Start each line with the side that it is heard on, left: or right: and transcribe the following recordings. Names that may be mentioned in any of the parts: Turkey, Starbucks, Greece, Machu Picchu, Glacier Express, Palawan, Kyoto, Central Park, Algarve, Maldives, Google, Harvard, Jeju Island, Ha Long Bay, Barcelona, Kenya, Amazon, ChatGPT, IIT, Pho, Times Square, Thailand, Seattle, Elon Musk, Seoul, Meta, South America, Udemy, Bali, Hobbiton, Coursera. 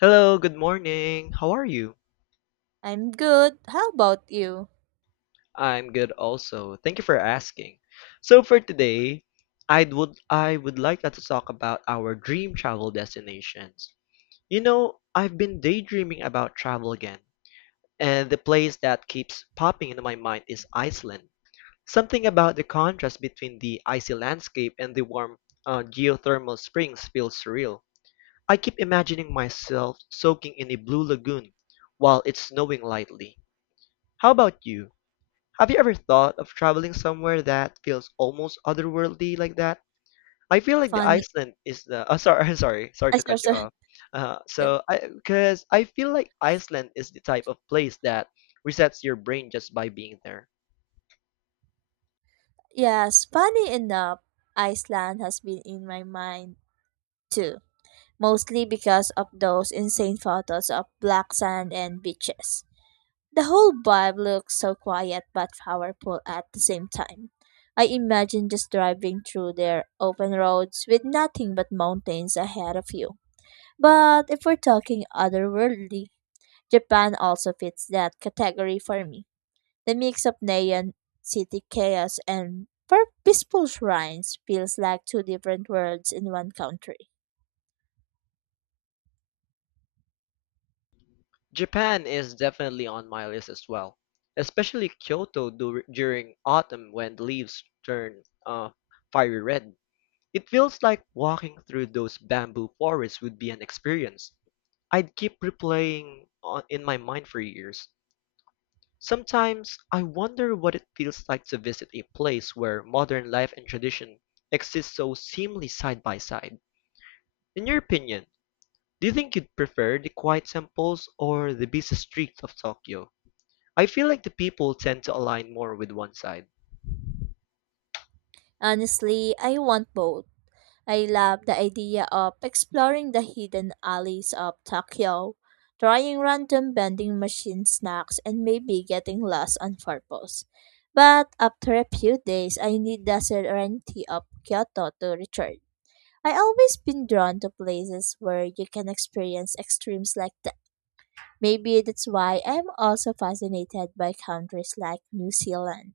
left: Hello, good morning. How are you?
right: I'm good. How about you?
left: I'm good also. Thank you for asking. So for today, I would like us to talk about our dream travel destinations. You know, I've been daydreaming about travel again, and the place that keeps popping into my mind is Iceland. Something about the contrast between the icy landscape and the warm geothermal springs feels surreal. I keep imagining myself soaking in a blue lagoon while it's snowing lightly. How about you? Have you ever thought of traveling somewhere that feels almost otherworldly like that? I feel like the
right: Funny.
left: Iceland is the. Oh, sorry, sorry, sorry
right: I
left: to
right: Sorry,
left: cut you
right: sorry.
left: off. Uh,
right: Yeah.
left: so I, because I feel like Iceland is the type of place that resets your brain just by being there.
right: Yes, funny enough, Iceland has been in my mind too, mostly because of those insane photos of black sand and beaches. The whole vibe looks so quiet but powerful at the same time. I imagine just driving through their open roads with nothing but mountains ahead of you. But if we're talking otherworldly, Japan also fits that category for me. The mix of neon city chaos and peaceful shrines feels like two different worlds in one country.
left: Japan is definitely on my list as well, especially during autumn when the leaves turn fiery red. It feels like walking through those bamboo forests would be an experience I'd keep replaying in my mind for years. Sometimes I wonder what it feels like to visit a place where modern life and tradition exist so seemingly side by side. In your opinion, do you think you'd prefer the quiet temples or the busy streets of Tokyo? I feel like the people tend to align more with one side.
right: Honestly, I want both. I love the idea of exploring the hidden alleys of Tokyo, trying random vending machine snacks, and maybe getting lost on purpose. But after a few days, I need the serenity of Kyoto to return. I always been drawn to places where you can experience extremes like that. Maybe that's why I'm also fascinated by countries like New Zealand.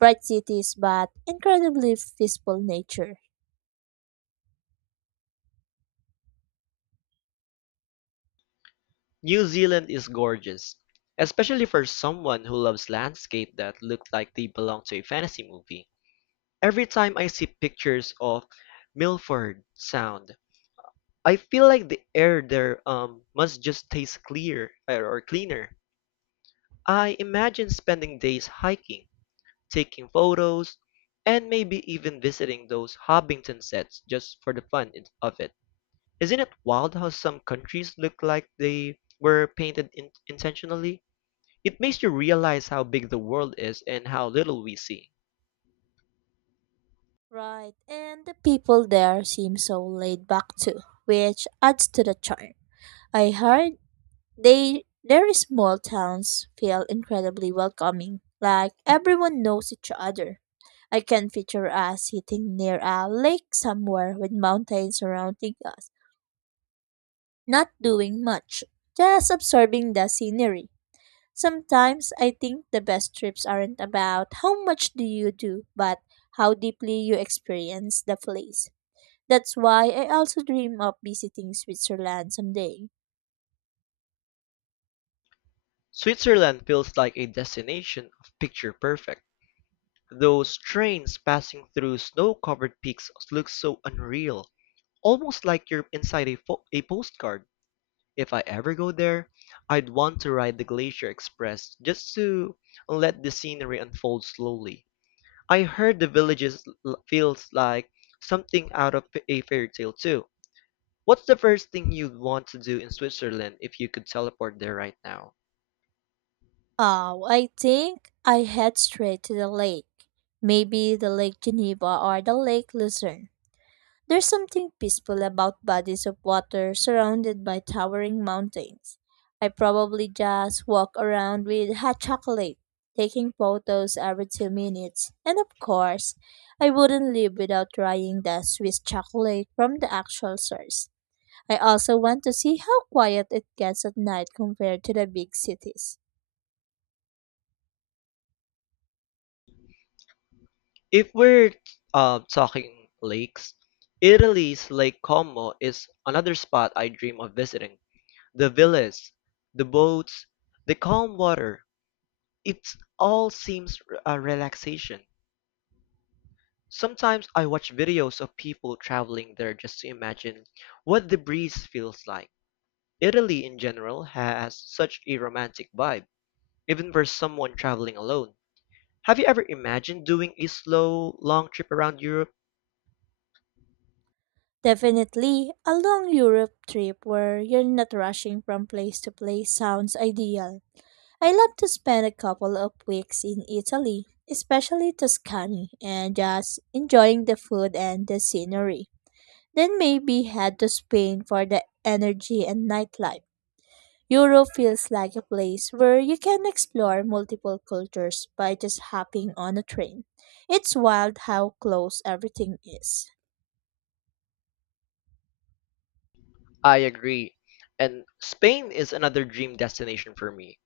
right: Bright cities but incredibly peaceful nature.
left: New Zealand is gorgeous, especially for someone who loves landscape that look like they belong to a fantasy movie. Every time I see pictures of Milford Sound, I feel like the air there must just taste clear or cleaner. I imagine spending days hiking, taking photos, and maybe even visiting those Hobbiton sets just for the fun of it. Isn't it wild how some countries look like they were intentionally? It makes you realize how big the world is and how little we see.
right: Right, and the people there seem so laid back too, which adds to the charm. I heard they their small towns feel incredibly welcoming, like everyone knows each other. I can picture us sitting near a lake somewhere with mountains surrounding us, not doing much, just absorbing the scenery. Sometimes I think the best trips aren't about how much do you do, but how deeply you experience the place. That's why I also dream of visiting Switzerland someday.
left: Switzerland feels like a destination of picture perfect. Those trains passing through snow-covered peaks look so unreal, almost like you're inside a postcard. If I ever go there, I'd want to ride the Glacier Express just to let the scenery unfold slowly. I heard the feels like something out of a fairy tale too. What's the first thing you'd want to do in Switzerland if you could teleport there right now?
right: Oh, I think I head straight to the lake. Maybe the Lake Geneva or the Lake Lucerne. There's something peaceful about bodies of water surrounded by towering mountains. I probably just walk around with hot chocolate, taking photos every 2 minutes. And of course, I wouldn't live without trying the Swiss chocolate from the actual source. I also want to see how quiet it gets at night compared to the big cities.
left: If we're talking lakes, Italy's Lake Como is another spot I dream of visiting. The villas, the boats, the calm water, it all seems a relaxation. Sometimes I watch videos of people traveling there just to imagine what the breeze feels like. Italy in general has such a romantic vibe, even for someone traveling alone. Have you ever imagined doing a slow, long trip around Europe?
right: Definitely, a long Europe trip where you're not rushing from place to place sounds ideal. I love to spend a couple of weeks in Italy, especially Tuscany, and just enjoying the food and the scenery. Then maybe head to Spain for the energy and nightlife. Europe feels like a place where you can explore multiple cultures by just hopping on a train. It's wild how close everything is.
left: I agree. And Spain is another dream destination for me.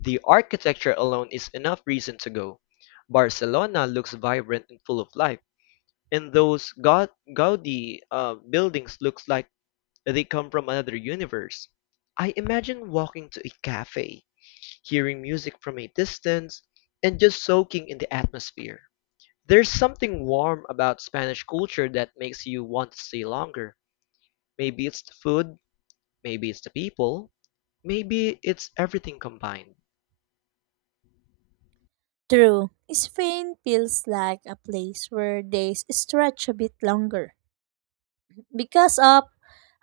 left: The architecture alone is enough reason to go. Barcelona looks vibrant and full of life, and those Gaudi buildings looks like they come from another universe. I imagine walking to a cafe, hearing music from a distance, and just soaking in the atmosphere. There's something warm about Spanish culture that makes you want to stay longer. Maybe it's the food, maybe it's the people, maybe it's everything combined.
right: True, Spain feels like a place where days stretch a bit longer because of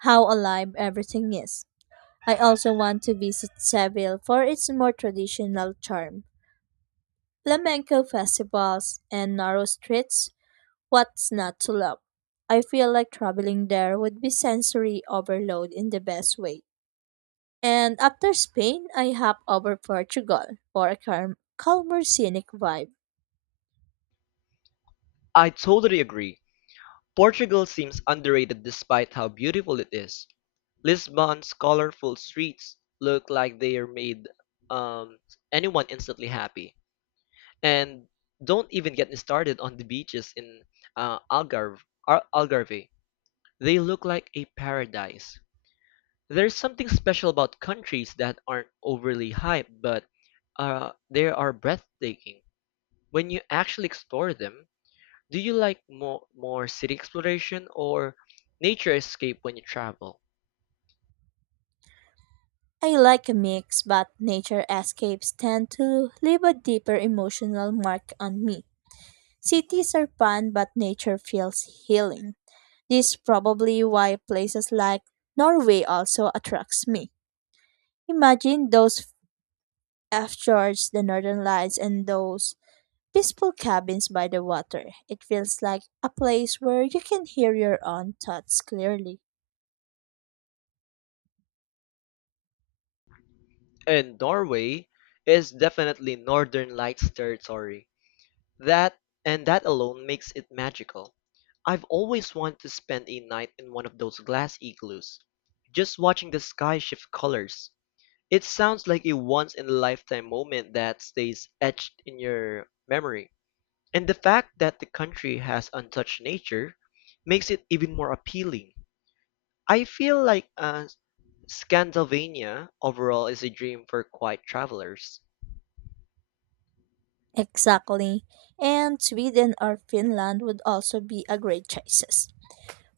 right: how alive everything is. I also want to visit Seville for its more traditional charm, flamenco festivals, and narrow streets. What's not to love? I feel like traveling there would be sensory overload in the best way. And after Spain, I hop over Portugal for a calmer scenic vibe.
left: I totally agree. Portugal seems underrated despite how beautiful it is. Lisbon's colorful streets look like they are made um, anyone instantly happy. And don't even get me started on the beaches in uh, Algarve, Algarve. They look like a paradise. There's something special about countries that aren't overly hyped, but they are breathtaking. When you actually explore them, do you like more city exploration or nature escape when you travel?
right: I like a mix, but nature escapes tend to leave a deeper emotional mark on me. Cities are fun, but nature feels healing. This is probably why places like Norway also attracts me. Imagine those fjords, the northern lights, and those peaceful cabins by the water. It feels like a place where you can hear your own thoughts clearly.
left: And Norway is definitely Northern Lights territory. That and that alone makes it magical. I've always wanted to spend a night in one of those glass igloos, just watching the sky shift colors. It sounds like a once in a lifetime moment that stays etched in your memory. And the fact that the country has untouched nature makes it even more appealing. I feel like Scandinavia overall is a dream for quiet travelers.
right: Exactly. And Sweden or Finland would also be a great choices.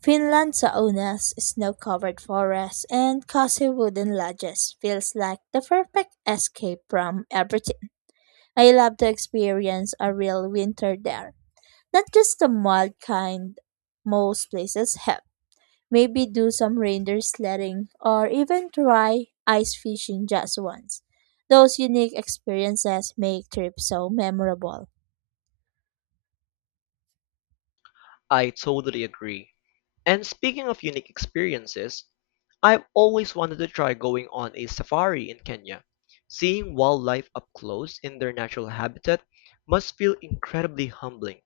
right: Finland's saunas, snow-covered forests, and cozy wooden lodges feels like the perfect escape from everything. I love to experience a real winter there, not just the mild kind most places have. Maybe do some reindeer sledding or even try ice fishing just once. Those unique experiences make trips so memorable.
left: I totally agree. And speaking of unique experiences, I've always wanted to try going on a safari in Kenya. Seeing wildlife up close in their natural habitat must feel incredibly humbling.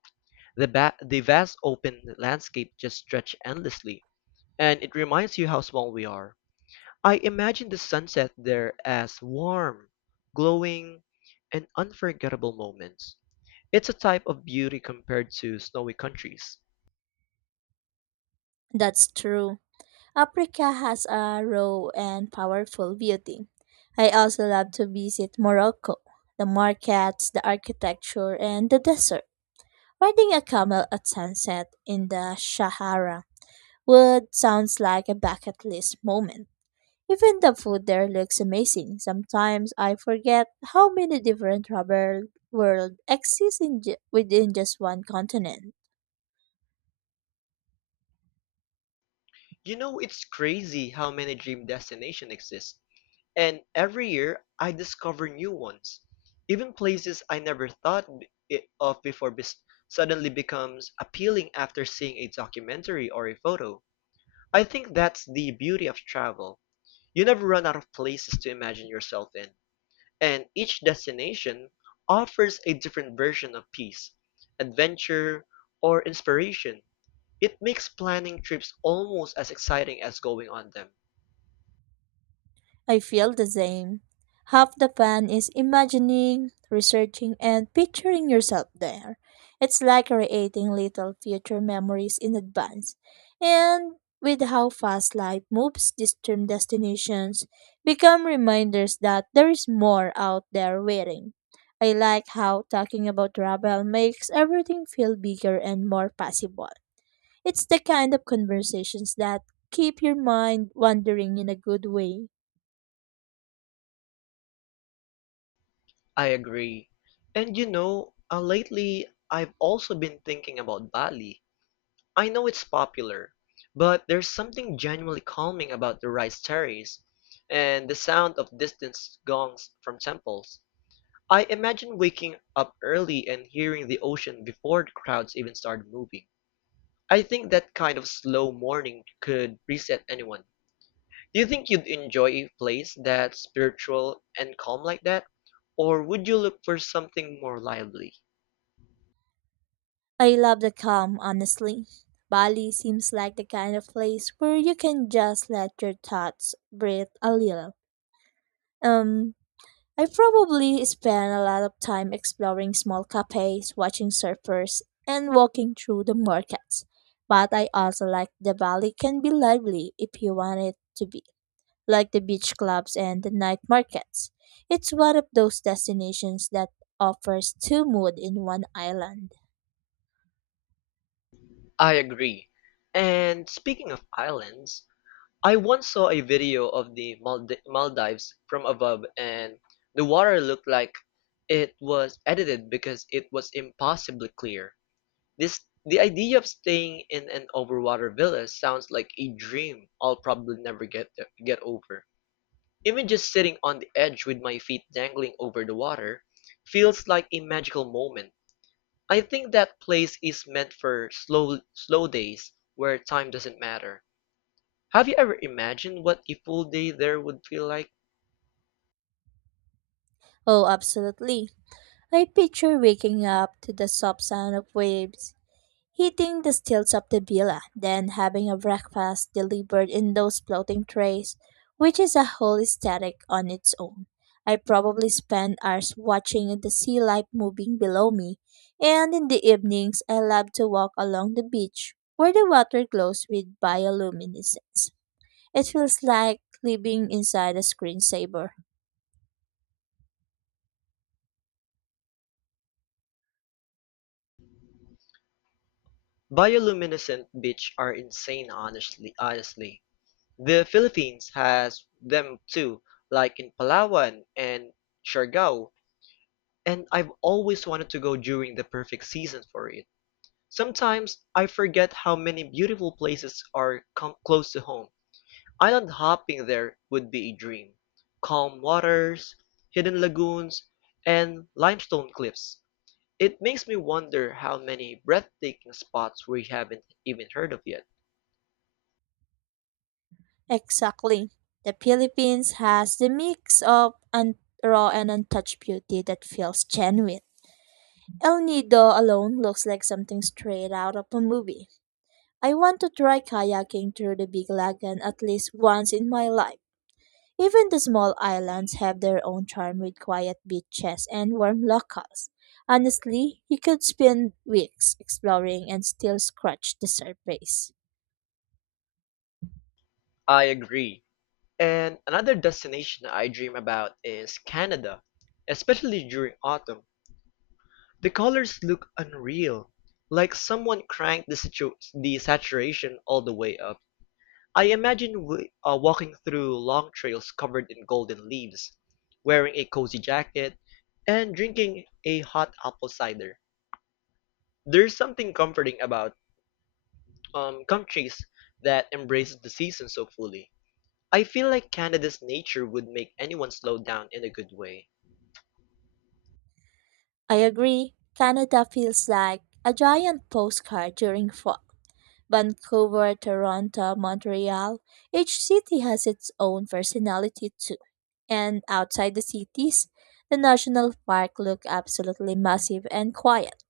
left: The vast open landscape just stretch endlessly, and it reminds you how small we are. I imagine the sunset there as warm, glowing, and unforgettable moments. It's a type of beauty compared to snowy countries.
right: That's true. Africa has a raw and powerful beauty. I also love to visit Morocco, the markets, the architecture, and the desert. Riding a camel at sunset in the Sahara would sounds like a bucket list moment. Even the food there looks amazing. Sometimes I forget how many different rubber world exist in within just one continent.
left: You know, it's crazy how many dream destinations exist, and every year I discover new ones. Even places I never thought b- it of before suddenly becomes appealing after seeing a documentary or a photo. I think that's the beauty of travel. You never run out of places to imagine yourself in. And each destination offers a different version of peace, adventure, or inspiration. It makes planning trips almost as exciting as going on them.
right: I feel the same. Half the fun is imagining, researching, and picturing yourself there. It's like creating little future memories in advance. And with how fast life moves, distant destinations become reminders that there is more out there waiting. I like how talking about travel makes everything feel bigger and more possible. It's the kind of conversations that keep your mind wandering in a good way.
left: I agree. And lately I've also been thinking about Bali. I know it's popular, but there's something genuinely calming about the rice terrace and the sound of distant gongs from temples. I imagine waking up early and hearing the ocean before the crowds even started moving. I think that kind of slow morning could reset anyone. Do you think you'd enjoy a place that's spiritual and calm like that? Or would you look for something more lively?
right: I love the calm, honestly. Bali seems like the kind of place where you can just let your thoughts breathe a little. Um, I probably spend a lot of time exploring small cafes, watching surfers, and walking through the markets. But I also like the Bali can be lively if you want it to be, like the beach clubs and the night markets. It's one of those destinations that offers two moods in one island.
left: I agree. And speaking of islands, I once saw a video of the Maldives from above, and the water looked like it was edited because it was impossibly clear. This the idea of staying in an overwater villa sounds like a dream I'll probably never get over. Even just sitting on the edge with my feet dangling over the water feels like a magical moment. I think that place is meant for slow days where time doesn't matter. Have you ever imagined what a full day there would feel like?
right: Oh, absolutely. I picture waking up to the soft sound of waves, hitting the stilts of the villa, then having a breakfast delivered in those floating trays, which is a whole aesthetic on its own. I probably spend hours watching the sea life moving below me, and in the evenings I love to walk along the beach where the water glows with bioluminescence. It feels like living inside a screensaver.
left: Bioluminescent beach are insane honestly. The Philippines has them too, like in Palawan and Siargao, and I've always wanted to go during the perfect season for it. Sometimes I forget how many beautiful places are close to home. Island hopping there would be a dream. Calm waters, hidden lagoons, and limestone cliffs. It makes me wonder how many breathtaking spots we haven't even heard of yet.
right: Exactly. The Philippines has the mix of raw and untouched beauty that feels genuine. El Nido alone looks like something straight out of a movie. I want to try kayaking through the Big Lagoon at least once in my life. Even the small islands have their own charm with quiet beaches and warm locals. Honestly, you could spend weeks exploring and still scratch the surface.
left: I agree. And another destination I dream about is Canada, especially during autumn. The colors look unreal, like someone cranked the saturation all the way up. I imagine walking through long trails covered in golden leaves, wearing a cozy jacket, and drinking a hot apple cider. There's something comforting about countries that embrace the season so fully. I feel like Canada's nature would make anyone slow down in a good way.
right: I agree. Canada feels like a giant postcard during fall. Vancouver, Toronto, Montreal, each city has its own personality too. And outside the cities, the national park looked absolutely massive and quiet.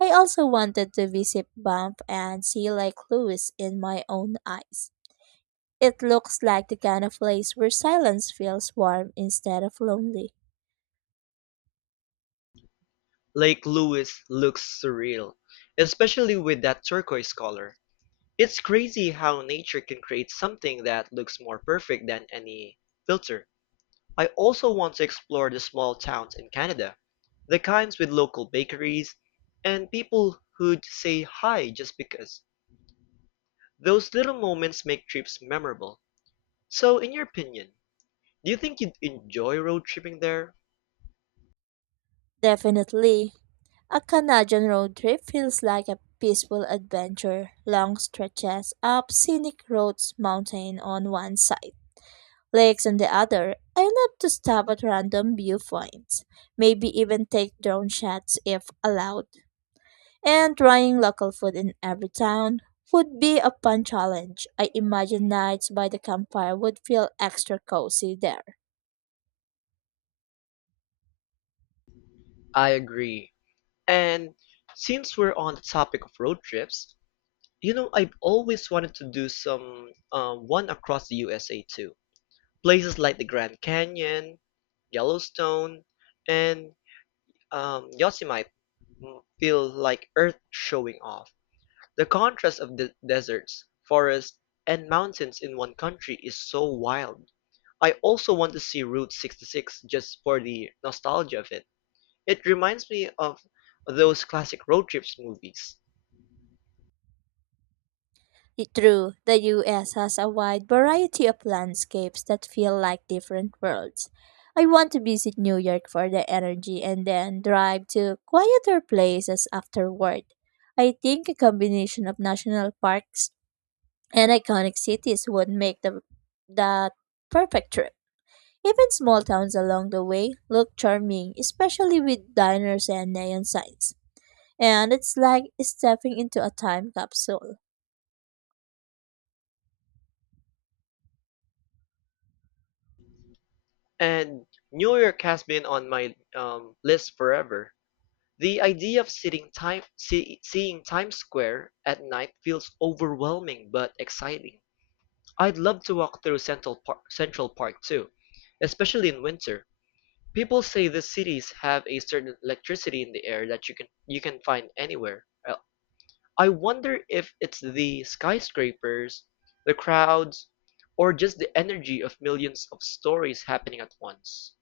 right: I also wanted to visit Banff and see Lake Louise in my own eyes. It looks like the kind of place where silence feels warm instead of lonely.
left: Lake Louise looks surreal, especially with that turquoise color. It's crazy how nature can create something that looks more perfect than any filter. I also want to explore the small towns in Canada, the kinds with local bakeries and people who'd say hi just because. Those little moments make trips memorable. So, in your opinion, do you think you'd enjoy road tripping there?
right: Definitely, a Canadian road trip feels like a peaceful adventure. Long stretches up scenic roads, mountain on one side, lakes on the other. I love to stop at random viewpoints, maybe even take drone shots if allowed. And trying local food in every town would be a fun challenge. I imagine nights by the campfire would feel extra cozy there.
left: I agree. And since we're on the topic of road trips, you know, I've always wanted to do some one across the USA too. Places like the Grand Canyon, Yellowstone, and Yosemite feel like Earth showing off. The contrast of the deserts, forests, and mountains in one country is so wild. I also want to see Route 66 just for the nostalgia of it. It reminds me of those classic road trips movies.
right: True, the US has a wide variety of landscapes that feel like different worlds. I want to visit New York for the energy and then drive to quieter places afterward. I think a combination of national parks and iconic cities would make the that perfect trip. Even small towns along the way look charming, especially with diners and neon signs. And it's like stepping into a time capsule.
left: And New York has been on my list forever. The idea of seeing Times Square at night feels overwhelming but exciting. I'd love to walk through Central Park too, especially in winter. People say the cities have a certain electricity in the air that you can find anywhere. I wonder if it's the skyscrapers, the crowds, or just the energy of millions of stories happening at once.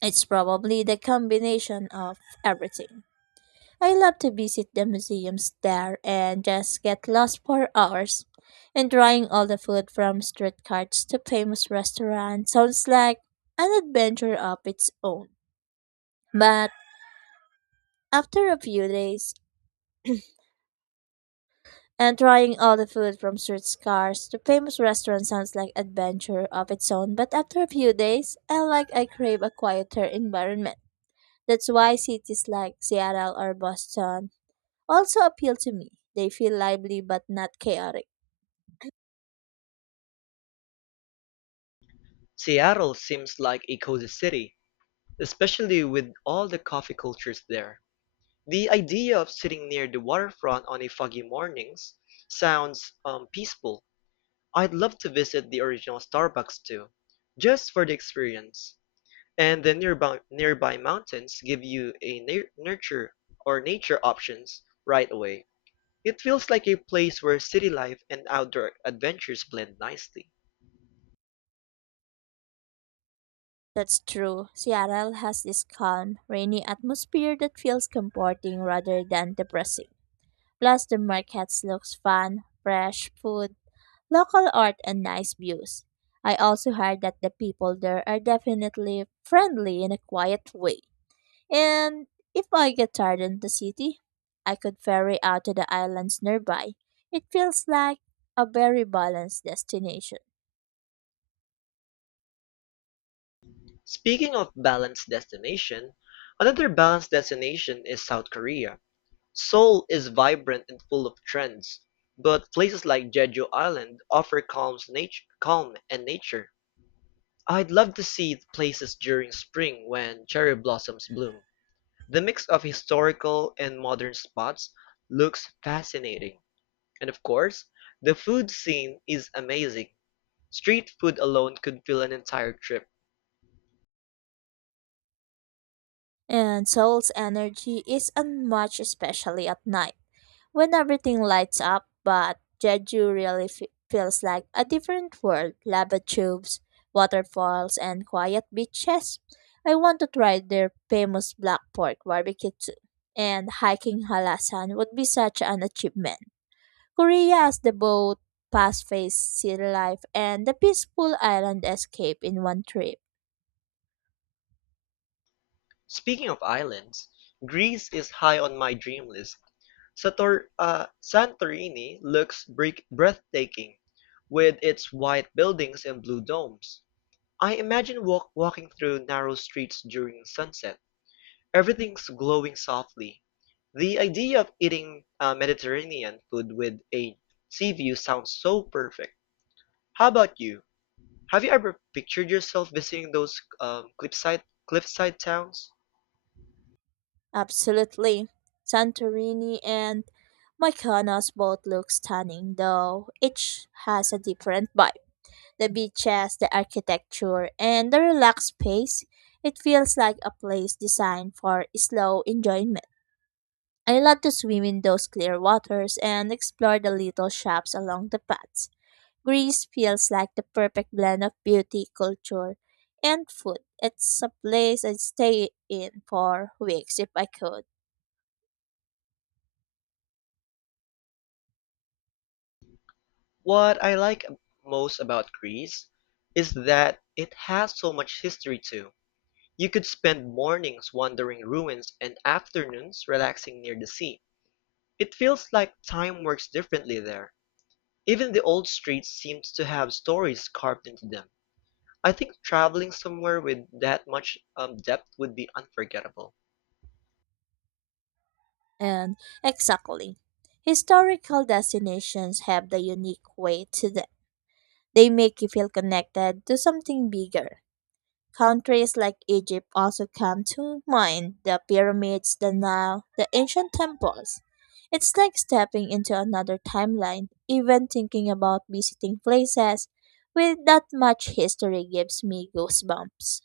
right: It's probably the combination of everything. I love to visit the museums there and just get lost for hours. And trying all the food from street carts to famous restaurants sounds like an adventure of its own. But after a few days, and trying all the food from street cars to famous restaurants sounds like adventure of its own. But after a few days, I crave a quieter environment. That's why cities like Seattle or Boston also appeal to me. They feel lively but not chaotic.
left: Seattle seems like a cozy city, especially with all the coffee cultures there. The idea of sitting near the waterfront on a foggy mornings sounds peaceful. I'd love to visit the original Starbucks too, just for the experience. And the nearby mountains give you a na- nurture or nature options right away. It feels like a place where city life and outdoor adventures blend nicely.
right: That's true. Seattle has this calm, rainy atmosphere that feels comforting rather than depressing. Plus, the markets looks fun, fresh food, local art, and nice views. I also heard that the people there are definitely friendly in a quiet way. And if I get tired in the city, I could ferry out to the islands nearby. It feels like a very balanced destination.
left: Speaking of balanced destination, another balanced destination is South Korea. Seoul is vibrant and full of trends, but places like Jeju Island offer calm and nature. I'd love to see places during spring when cherry blossoms bloom. The mix of historical and modern spots looks fascinating. And of course, the food scene is amazing. Street food alone could fill an entire trip.
right: And Seoul's energy is unmatched, especially at night when everything lights up. But Jeju really feels like a different world lava tubes, waterfalls, and quiet beaches. I want to try their famous black pork barbecue too. And hiking Halasan would be such an achievement. Korea has the boat, fast-paced city life, and the peaceful island escape in one trip.
left: Speaking of islands, Greece is high on my dream list. Sator Santorini looks breathtaking with its white buildings and blue domes. I imagine walking through narrow streets during sunset. Everything's glowing softly. The idea of eating Mediterranean food with a sea view sounds so perfect. How about you? Have you ever pictured yourself visiting those cliffside towns?
right: Absolutely. Santorini and Mykonos both look stunning, though each has a different vibe. The beaches, the architecture, and the relaxed pace. It feels like a place designed for slow enjoyment. I love to swim in those clear waters and explore the little shops along the paths. Greece feels like the perfect blend of beauty, culture, and food. It's a place I'd stay in for weeks if I could.
left: What I like most about Greece is that it has so much history too. You could spend mornings wandering ruins and afternoons relaxing near the sea. It feels like time works differently there. Even the old streets seem to have stories carved into them. I think traveling somewhere with that much depth would be unforgettable.
right: And exactly. Historical destinations have the unique way to them. They make you feel connected to something bigger. Countries like Egypt also come to mind the pyramids, the Nile, the ancient temples. It's like stepping into another timeline. Even thinking about visiting places with that much history gives me goosebumps.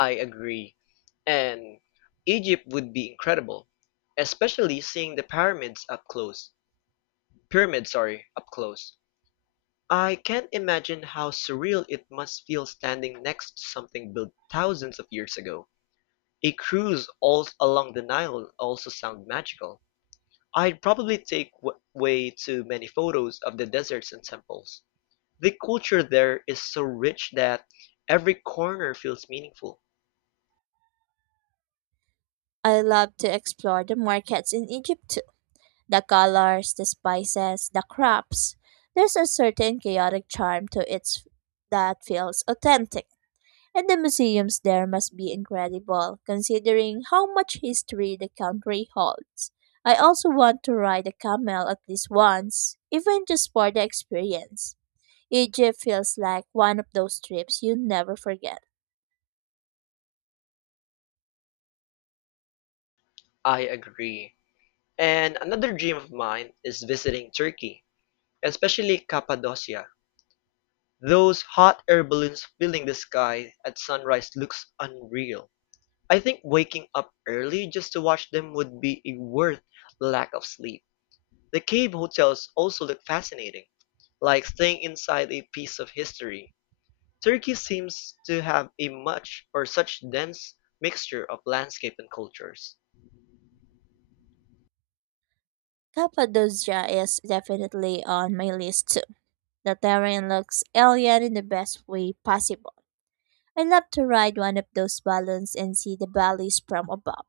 left: I agree. And Egypt would be incredible, especially seeing the pyramids up close. Pyramids, sorry, up close. I can't imagine how surreal it must feel standing next to something built thousands of years ago. A cruise all along the Nile also sounds magical. I'd probably take w way too many photos of the deserts and temples. The culture there is so rich that every corner feels meaningful.
right: I love to explore the markets in Egypt too. The colors, the spices, the crops. There's a certain chaotic charm to it that feels authentic. And the museums there must be incredible, considering how much history the country holds. I also want to ride a camel at least once, even just for the experience. Egypt feels like one of those trips you never forget.
left: I agree. And another dream of mine is visiting Turkey, especially Cappadocia. Those hot air balloons filling the sky at sunrise looks unreal. I think waking up early just to watch them would be a worth the lack of sleep. The cave hotels also look fascinating, like staying inside a piece of history. Turkey seems to have a much or such dense mixture of landscape and cultures.
right: Cappadocia is definitely on my list too. The terrain looks alien in the best way possible. I love to ride one of those balloons and see the valleys from above.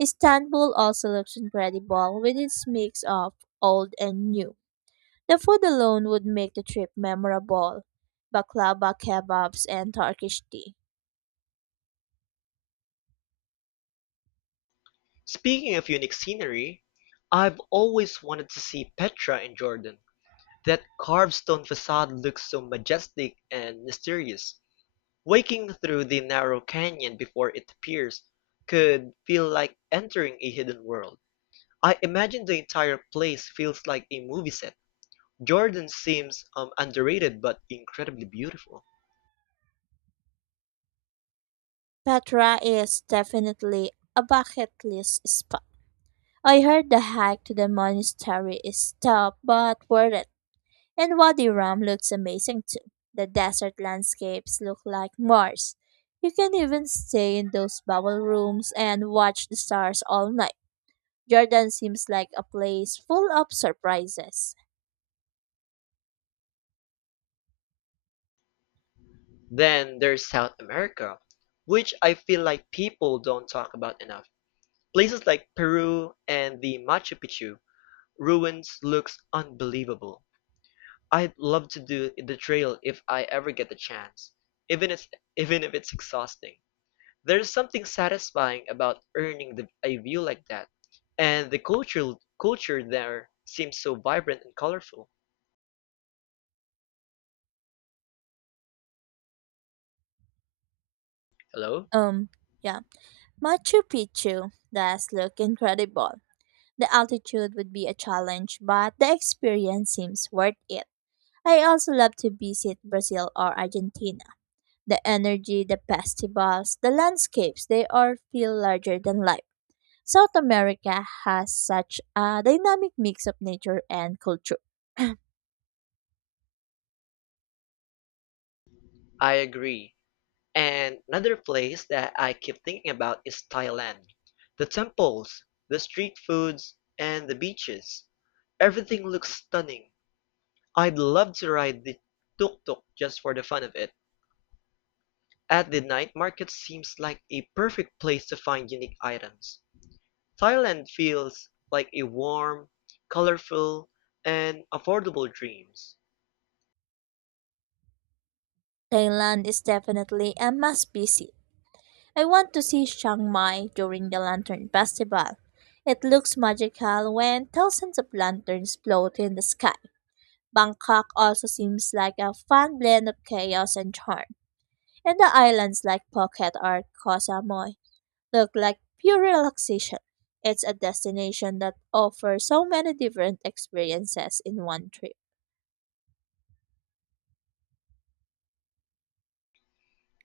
right: Istanbul also looks incredible with its mix of old and new. The food alone would make the trip memorable. Baklava kebabs and Turkish tea.
left: Speaking of unique scenery, I've always wanted to see Petra in Jordan. That carved stone facade looks so majestic and mysterious. Waking through the narrow canyon before it appears could feel like entering a hidden world. I imagine the entire place feels like a movie set. Jordan seems underrated but incredibly beautiful.
right: Petra is definitely a bucket list spot. I heard the hike to the monastery is tough but worth it. And Wadi Rum looks amazing too. The desert landscapes look like Mars. You can even stay in those bubble rooms and watch the stars all night. Jordan seems like a place full of surprises.
left: Then there's South America, which I feel like people don't talk about enough. Places like Peru and the Machu Picchu ruins looks unbelievable. I'd love to do the trail if I ever get the chance, even if even if it's exhausting. There's something satisfying about earning the, a view like that, and the culture there seems so vibrant and colorful. Hello?
right: Um, yeah. Machu Picchu does look incredible. The altitude would be a challenge, but the experience seems worth it. I also love to visit Brazil or Argentina the energy, the festivals, the landscapes, they all feel larger than life. South America has such a dynamic mix of nature and culture.
left: I agree. And another place that I keep thinking about is Thailand. The temples, the street foods, and the beaches. Everything looks stunning. I'd love to ride the tuk-tuk just for the fun of it. At the night market seems like a perfect place to find unique items. Thailand feels like a warm, colorful, and affordable dreams.
right: Thailand is definitely a must visit. I want to see Chiang Mai during the Lantern Festival. It looks magical when thousands of lanterns float in the sky. Bangkok also seems like a fun blend of chaos and charm. And the islands like Phuket or Koh Samui look like pure relaxation. It's a destination that offers so many different experiences in one trip.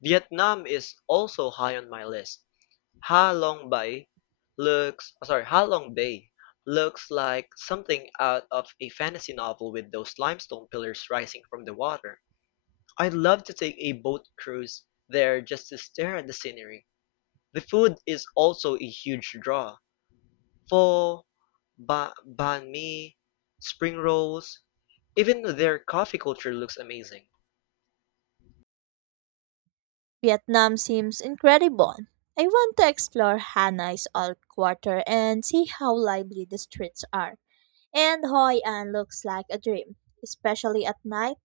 left: Vietnam is also high on my list. Ha Long Bay looks sorry, Ha Long Bay looks like something out of a fantasy novel with those limestone pillars rising from the water. I'd love to take a boat cruise there just to stare at the scenery. The food is also a huge draw. Pho, banh mi, spring rolls, even their coffee culture looks amazing.
right: Vietnam seems incredible. I want to explore Hanoi's old quarter and see how lively the streets are. And Hoi An looks like a dream, especially at night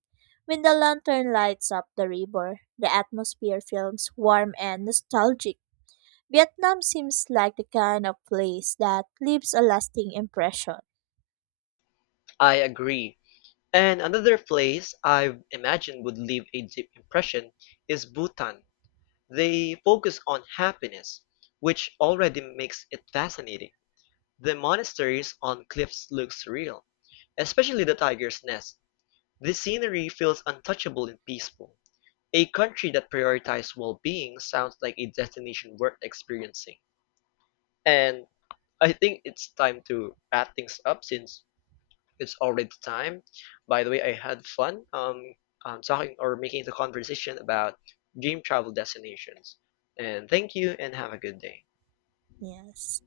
right: when the lantern lights up the river. The atmosphere feels warm and nostalgic. Vietnam seems like the kind of place that leaves a lasting impression.
left: I agree. And another place I've imagined would leave a deep impression is Bhutan. They focus on happiness, which already makes it fascinating. The monasteries on cliffs look surreal, especially the tiger's nest. The scenery feels untouchable and peaceful. A country that prioritizes well-being sounds like a destination worth experiencing. And I think it's time to wrap things up since it's already time. By the way, I had fun talking or making the conversation about dream travel destinations. And thank you and have a good day.
right: Yes.